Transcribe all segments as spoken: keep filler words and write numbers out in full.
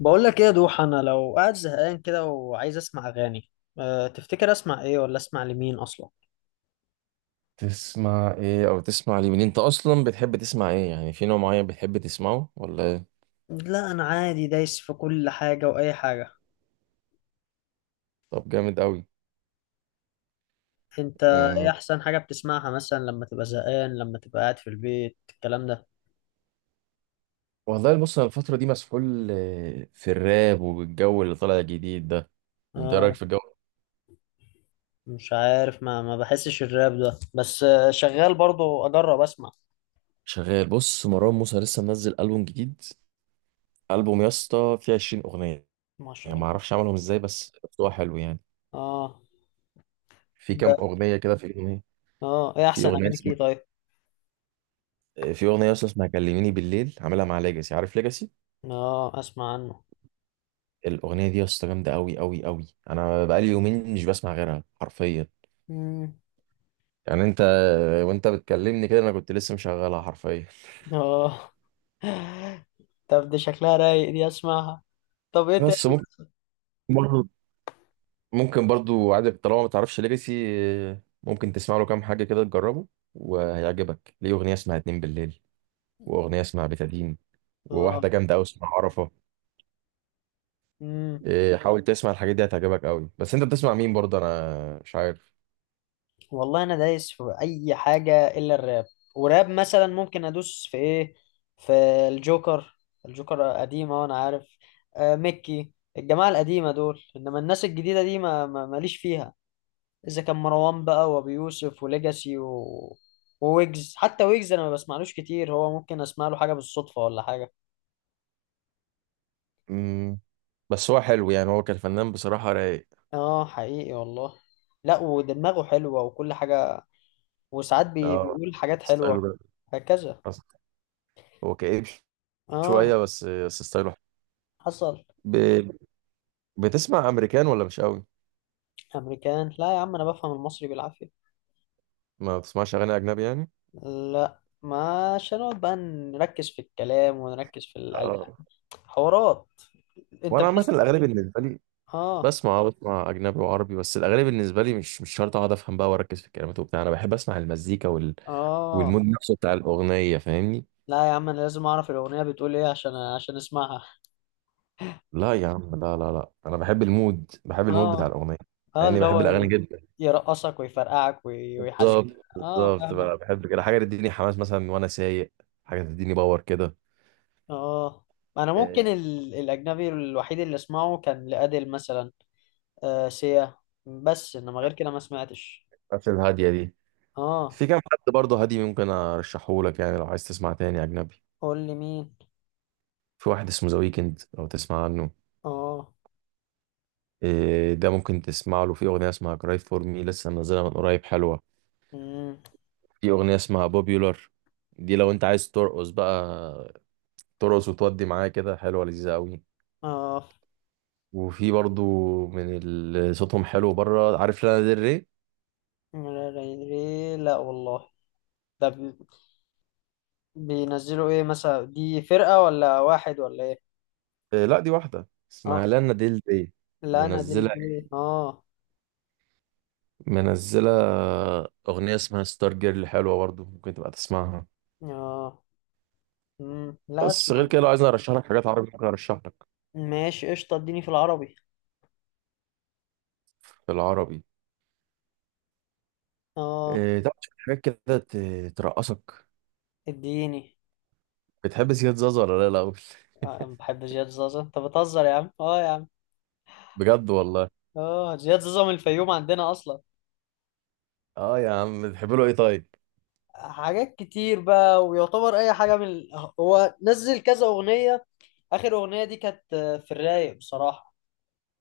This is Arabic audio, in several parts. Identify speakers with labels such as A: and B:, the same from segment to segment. A: بقول لك ايه يا دوح، انا لو قاعد زهقان كده وعايز اسمع اغاني. أه تفتكر اسمع ايه ولا اسمع لمين اصلا؟
B: تسمع ايه او تسمع لمين؟ انت اصلا بتحب تسمع ايه؟ يعني في نوع معين بتحب تسمعه ولا ايه؟
A: لا انا عادي، دايس في كل حاجه واي حاجه.
B: طب جامد قوي.
A: انت؟ ايه
B: أه.
A: احسن حاجه بتسمعها مثلا لما تبقى زهقان، لما تبقى قاعد في البيت الكلام ده؟
B: والله بص، انا الفتره دي مسحول، آه، في الراب والجو اللي طالع جديد ده. انت إيه رايك
A: اه.
B: في الجو؟
A: مش عارف، ما ما بحسش الراب ده بس، آه، شغال برضو، اجرب اسمع.
B: شغال. بص، مروان موسى لسه منزل البوم جديد. البوم يا اسطى فيه عشرين اغنيه.
A: ما شاء
B: يعني ما
A: الله.
B: اعرفش عملهم ازاي بس. هو حلو يعني.
A: اه.
B: في
A: ده.
B: كام اغنيه كده. في اغنيه
A: اه، ايه
B: في
A: احسن
B: اغنيه
A: اغانيك
B: اسمها.
A: ايه، طيب؟
B: آه، في اغنيه اصلا اسمها كلميني بالليل، عاملها مع ليجاسي. عارف ليجاسي؟
A: اه، اسمع عنه.
B: الاغنيه دي يا اسطى جامده قوي قوي قوي. انا بقالي يومين مش بسمع غيرها حرفيا.
A: مم.
B: يعني انت، وانت بتكلمني كده انا كنت لسه مشغلها حرفيا.
A: اه. طب دي شكلها رايق، دي اسمعها. طب ايه تاني؟
B: بس ممكن برضو ممكن برضو عادي طالما ما تعرفش ليجاسي ممكن تسمع له كام حاجه كده تجربه. وهيعجبك ليه اغنيه اسمها اتنين بالليل، واغنيه اسمها بتادين،
A: اه.
B: وواحده جامده قوي اسمها عرفه.
A: امم.
B: إيه، حاول تسمع الحاجات دي هتعجبك قوي. بس انت بتسمع مين برضه؟ انا مش عارف.
A: والله انا دايس في اي حاجه الا الراب، وراب مثلا ممكن ادوس في ايه؟ في الجوكر. الجوكر قديمه وانا عارف. آه ميكي. الجماعه القديمه دول، انما الناس الجديده دي ما ما- ماليش فيها. اذا كان مروان بقى وابي يوسف وليجاسي و... وويجز، حتى ويجز انا ما بسمعلوش كتير، هو ممكن اسمع له حاجه بالصدفه ولا حاجه.
B: امم. بس هو حلو يعني، هو كان فنان بصراحه رايق.
A: اه، حقيقي والله. لا، ودماغه حلوه وكل حاجه. وساعات بي...
B: اه
A: بيقول حاجات
B: ستايله
A: حلوه.
B: جامد.
A: هكذا.
B: هو كئيب ش-
A: اه.
B: شوية بس، بس ستايله حلو.
A: حصل.
B: ب... بتسمع أمريكان ولا مش قوي؟
A: امريكان؟ لا يا عم، انا بفهم المصري بالعافيه.
B: ما بتسمعش أغاني أجنبي يعني؟
A: لا ما، عشان نقعد بقى نركز في الكلام ونركز في الالحان.
B: اه،
A: حوارات. انت
B: وأنا عامة
A: بتس
B: الأغاني بالنسبة لي
A: اه،
B: بسمع آه، بسمع أجنبي وعربي. بس الأغاني بالنسبة لي مش مش شرط أقعد أفهم بقى وأركز في الكلمات وبتاع، أنا بحب أسمع المزيكا وال...
A: اه،
B: والمود نفسه بتاع الأغنية، فاهمني؟
A: لا يا عم، انا لازم اعرف الاغنيه بتقول ايه عشان عشان اسمعها.
B: لا يا عم، لا لا لا، أنا بحب المود، بحب المود بتاع
A: اه،
B: الأغنية، مع
A: اه،
B: إني
A: اللي
B: بحب
A: هو
B: الأغاني
A: ي-
B: جدا.
A: يرقصك ويفرقعك وي- ويحزنك.
B: بالظبط
A: اه،
B: بالظبط
A: فاهمك.
B: بقى، بحب كده حاجة تديني حماس مثلا وأنا سايق، حاجة تديني باور كده.
A: اه، انا ممكن
B: آه،
A: ال... الاجنبي الوحيد اللي اسمعه كان لأديل مثلا. آه سيا. بس انما غير كده ما سمعتش.
B: الحاجات الهادية دي
A: اه،
B: في كام حد برضه هادي ممكن ارشحه لك، يعني لو عايز تسمع تاني اجنبي،
A: قول لي مين.
B: في واحد اسمه ذا ويكند لو تسمع عنه.
A: اه.
B: إيه، ده ممكن تسمع له في اغنيه اسمها كراي فور مي، لسه منزلها من قريب، حلوه.
A: امم.
B: في اغنيه اسمها بوبيولار، دي لو انت عايز ترقص بقى، ترقص وتودي معايا كده، حلوه لذيذه قوي.
A: اه،
B: وفي برضه من اللي صوتهم حلو بره، عارف لانا ديل ري؟
A: لا لا يدري، لا والله. ده بي- بينزلوا ايه مثلا، دي فرقة ولا واحد ولا ايه؟
B: إيه، لا دي واحده اسمها
A: اه.
B: لانا ديل ري.
A: لا انا دي
B: منزله
A: البي، اه.
B: منزله اغنيه اسمها ستار جيرل، حلوه برضه ممكن تبقى تسمعها.
A: اه. امم. لا
B: بس غير
A: اسمع.
B: كده لو عايزني ارشح لك حاجات عربي ممكن ارشح لك
A: ماشي قشطة، اديني في العربي.
B: في العربي.
A: اه،
B: إيه طبعا، شوية حاجات كده ت- ترقصك.
A: اديني.
B: بتحب زياد زازا ولا لا الاول؟
A: آه، بحب زياد زازا، انت بتهزر يا عم، اه يا عم.
B: بجد والله.
A: اه، زياد زازا من الفيوم عندنا اصلا.
B: اه يا عم، بتحب له ايه طيب؟
A: حاجات كتير بقى، ويعتبر اي حاجة من ال- هو نزل كذا اغنية. اخر اغنية دي كانت آه، في الرايق بصراحة.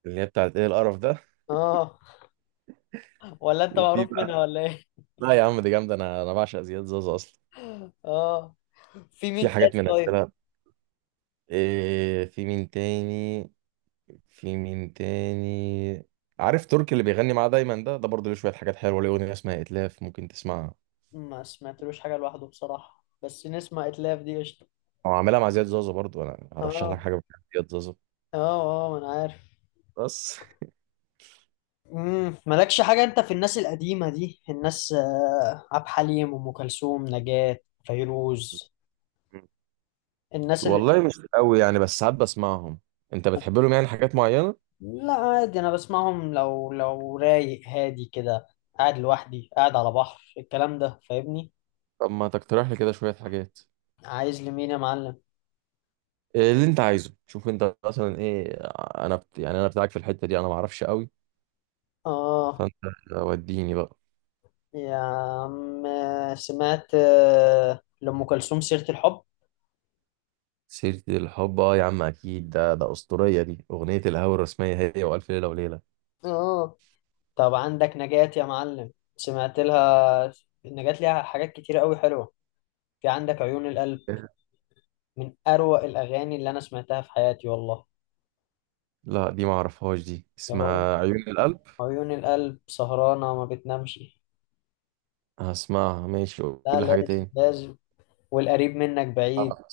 B: اللي هي بتاعت ايه القرف ده؟
A: اه. ولا انت
B: وفي
A: معروف منها
B: بقى.
A: ولا ايه؟
B: لا يا عم دي جامده، انا انا بعشق زياد زازا اصلا.
A: اه، في
B: في
A: مين تاني
B: حاجات من
A: طيب؟
B: امثله. إيه في مين تاني في مين تاني عارف تركي اللي بيغني معاه دايما ده ده برضه ليه شويه حاجات حلوه، ليه اغنيه اسمها اتلاف ممكن تسمعها.
A: ما سمعتلوش حاجة لوحده بصراحة، بس نسمع اتلاف دي قشطة.
B: او عاملها مع زياد زازا برضه، انا هرشح
A: اه،
B: لك حاجه بتاعت زياد زازا
A: اه، اه، ما انا عارف.
B: بس.
A: امم مالكش حاجة انت في الناس القديمة دي، الناس آه، عبد الحليم، ام كلثوم، نجاة، فيروز. الناس اللي.
B: والله مش قوي يعني، بس ساعات بسمعهم. انت بتحب لهم يعني حاجات معينة؟
A: لا عادي، انا بسمعهم لو لو رايق، هادي كده، قاعد لوحدي، قاعد على بحر، الكلام ده فاهمني؟
B: طب ما تقترح لي كده شوية حاجات.
A: عايز لمين يا معلم؟
B: إيه اللي انت عايزه؟ شوف انت مثلا ايه. انا بت... يعني انا بتاعك في الحتة دي، انا ما اعرفش قوي،
A: اه
B: فانت وديني بقى.
A: يا عم، سمعت آه، لأم كلثوم سيرة الحب؟
B: سيرة الحب اه يا عم اكيد، ده ده اسطورية، دي اغنية الهوى الرسمية هي والف ليلة وليلة.
A: اه. طب عندك نجاة يا معلم، سمعت لها؟ نجاة ليها حاجات كتير قوي حلوة. في عندك عيون القلب. من أروع الأغاني اللي أنا سمعتها في حياتي والله.
B: لا دي ما اعرفهاش، دي
A: يا رب،
B: اسمها عيون القلب؟
A: عيون القلب سهرانة ما بتنامش.
B: هسمعها ماشي، قول
A: لا،
B: لي حاجة
A: لازم
B: تاني.
A: لازم. والقريب منك بعيد.
B: آه،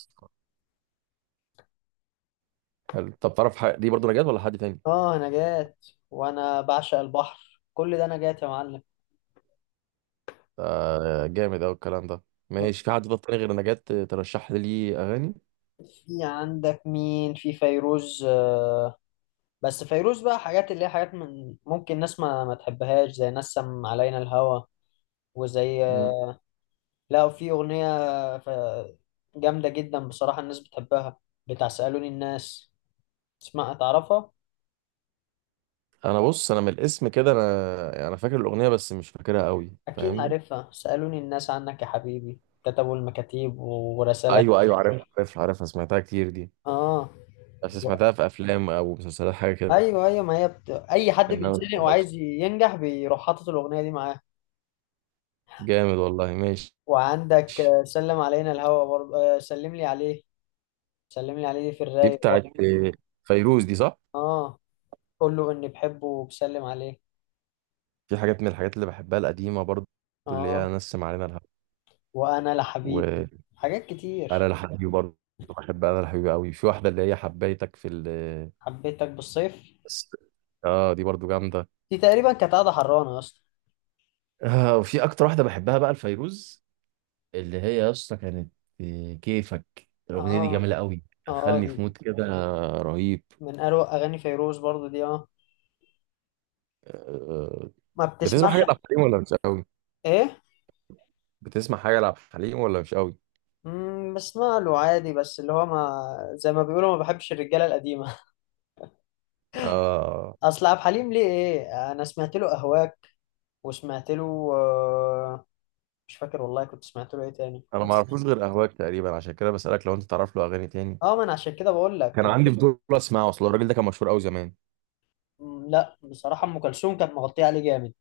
B: حلو، طب تعرف حاجة دي برضو نجاة ولا حد تاني؟
A: آه، نجاة. وأنا بعشق البحر كل ده نجاة يا معلم.
B: آه، جامد أوي الكلام ده. ماشي، في حد طب تاني غير نجاة ترشح لي ليه أغاني؟
A: في عندك مين؟ في فيروز، آه، بس فيروز بقى حاجات اللي هي حاجات، من ممكن ناس ما, ما تحبهاش، زي نسم علينا الهوى. وزي،
B: مم.
A: لا في أغنية ف- جامدة جدا بصراحة، الناس بتحبها. بتاع سألوني الناس، اسمها، تعرفها؟
B: أنا بص، أنا من الاسم كده، أنا أنا فاكر الأغنية بس مش فاكرها أوي،
A: أكيد
B: فاهمني؟
A: عارفها، سألوني الناس عنك يا حبيبي، كتبوا المكاتيب ورسالة.
B: أيوه أيوه، عارف عارف عارفها، سمعتها كتير دي،
A: آه.
B: بس
A: و-
B: سمعتها في أفلام أو مسلسلات حاجة كده.
A: أيوه أيوه، ما هي بت... أي حد
B: إنما ما
A: بيتزنق وعايز
B: سمعتهاش.
A: ينجح، بيروح حاطط الأغنية دي معاه.
B: جامد والله، ماشي.
A: وعندك آه، سلم علينا الهوى برضه، آه، سلم لي عليه. سلم لي عليه دي في
B: دي
A: الرايق
B: بتاعت
A: برضه،
B: فيروز دي، صح؟
A: آه. قول له اني بحبه وبسلم عليه.
B: في حاجات من الحاجات اللي بحبها القديمة برضو، اللي هي
A: اه،
B: نسم علينا الهوا،
A: وانا لحبيب،
B: وأنا
A: حاجات كتير.
B: لحبيبي برضو. بحب أنا لحبيبي أوي، في واحدة اللي هي حبيتك في ال...
A: حبيتك بالصيف
B: بس اه دي برضو جامده.
A: دي، تقريبا كانت قاعده حرانه يا اسطى.
B: آه، وفي اكتر واحده بحبها بقى الفيروز اللي هي يا اسطى كانت، آه، كيفك، الاغنيه دي
A: اه،
B: جميله قوي،
A: اه،
B: دخلني
A: دي
B: في مود كده رهيب.
A: من اروع اغاني فيروز برضو دي. اه.
B: آه.
A: ما
B: بتسمع
A: بتسمعش؟
B: حاجه لعبد الحليم ولا مش قوي؟
A: ايه؟
B: بتسمع حاجه لعبد الحليم ولا مش قوي؟
A: امم بسمع له عادي، بس اللي هو ما، زي ما بيقولوا ما بحبش الرجاله القديمه.
B: آه،
A: اصل عبد الحليم ليه ايه، انا سمعت له اهواك، وسمعت له، آه، مش فاكر والله كنت سمعت له ايه تاني
B: انا ما
A: بس.
B: اعرفوش غير اهواك تقريبا، عشان كده بسالك لو انت تعرف له اغاني تاني،
A: اه، ما انا عشان كده بقول لك.
B: كان عندي فضول اسمعه، اصل الراجل ده كان مشهور قوي زمان.
A: مم، لا بصراحه، ام كلثوم كانت مغطيه عليه جامد.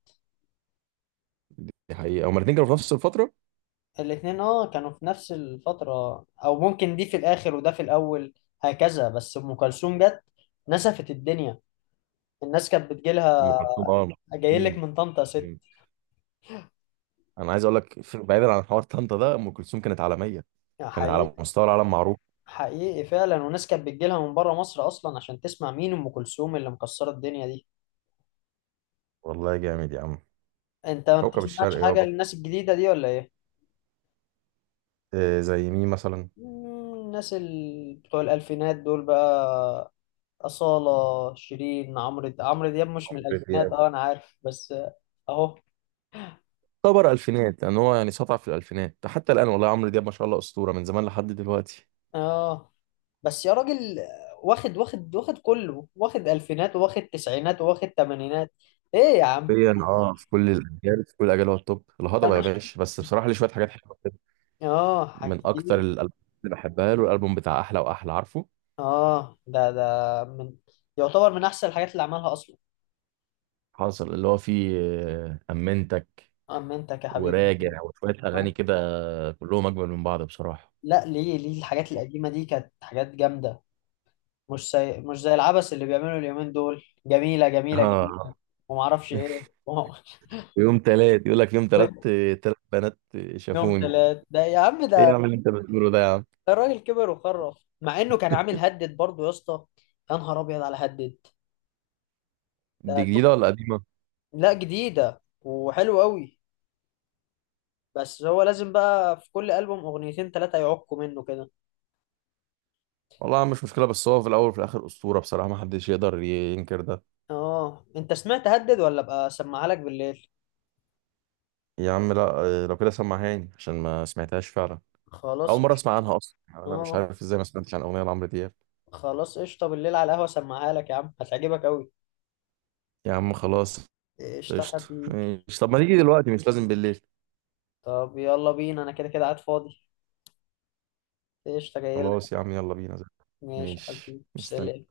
B: دي حقيقه، هما الاثنين كانوا في نفس الفتره.
A: الاتنين اه كانوا في نفس الفترة، او ممكن دي في الاخر وده في الاول. هكذا، بس ام كلثوم جت نسفت الدنيا، الناس كانت
B: ام
A: بتجيلها.
B: كلثوم، اه.
A: جايلك
B: مم.
A: من طنطا يا ست.
B: انا عايز اقول لك، في- بعيدا عن حوار طنطا ده، ام كلثوم كانت عالميه،
A: يعني
B: كانت على
A: حقيقي.
B: مستوى العالم معروف.
A: حقيقي فعلا، وناس كانت بتجيلها من بره مصر اصلا عشان تسمع مين ام كلثوم اللي مكسرة الدنيا دي.
B: والله جامد يا عم.
A: انت ما
B: كوكب الشرق
A: بتسمعش حاجة
B: يابا.
A: للناس الجديدة دي ولا ايه؟
B: إيه زي مين مثلا؟
A: مم، الناس ال... بتوع الالفينات دول بقى، أصالة، شيرين، عمرو عمرو دياب مش من
B: عمرو
A: الالفينات،
B: دياب
A: اه انا عارف بس، آه، اهو.
B: يعتبر الفينات، لان هو يعني سطع في الالفينات حتى الان. والله عمرو دياب ما شاء الله اسطوره من زمان لحد دلوقتي.
A: اه، بس يا راجل، واخد واخد واخد، كله واخد، الفينات واخد، تسعينات واخد، تمانينات. ايه يا عم
B: حرفياً، اه في كل الاجيال، في كل الاجيال هو التوب.
A: ده
B: الهضبه يا
A: مش،
B: باشا، بس بصراحه ليه شويه حاجات حلوه كده.
A: اه حاجات
B: من اكتر
A: كتير.
B: الالبوم اللي بحبها له، الالبوم بتاع احلى واحلى، عارفه؟
A: اه، ده ده من، يعتبر من احسن الحاجات اللي عملها اصلا.
B: حاصل اللي هو فيه، آه، امنتك
A: اما انت يا حبيبي.
B: وراجع وشويه اغاني
A: آه.
B: كده، كلهم اجمل من بعض بصراحه.
A: لا، ليه ليه الحاجات القديمه دي كانت حاجات جامده، مش زي مش زي العبث اللي بيعملوا اليومين دول، جميله جميله جميله.
B: اه.
A: وما اعرفش ايه.
B: في يوم تلات، يقول لك يوم تلات تلات بنات
A: يوم
B: شافوني.
A: ثلاث ده، يا عم
B: ايه
A: ده.
B: يا عم اللي انت بتقوله ده يا عم؟
A: الراجل كبر وخرف، مع انه كان عامل هدد برضه يا اسطى. يا نهار ابيض على هدد
B: دي
A: ده.
B: جديده ولا قديمه؟
A: لا، جديده وحلو قوي. بس هو لازم بقى في كل البوم اغنيتين ثلاثه يعقوا منه كده.
B: والله يا عم مش مشكله، بس هو في الاول وفي الاخر اسطوره بصراحه، ما حدش يقدر ينكر ده.
A: اه، انت سمعت هدد ولا ابقى اسمعها لك بالليل؟
B: يا عم لا، لو كده سمعهاني عشان ما سمعتهاش فعلا.
A: خلاص
B: اول مره
A: قشطة.
B: اسمع عنها اصلا يعني، انا مش
A: اه،
B: عارف ازاي ما سمعتش عن اغنيه لعمرو دياب.
A: خلاص قشطه، بالليل على القهوه اسمعها لك يا عم، هتعجبك قوي.
B: يا عم خلاص.
A: قشطه
B: قشطه.
A: حبيبي.
B: ماشي، طب ما نيجي دلوقتي مش لازم بالليل.
A: طب يلا بينا، انا كده كده قاعد فاضي. قشطه، جاي لك.
B: خلاص يا عم، يلا بينا. زي.
A: ماشي يا
B: ماشي
A: حبيبي، سلام.
B: مستني.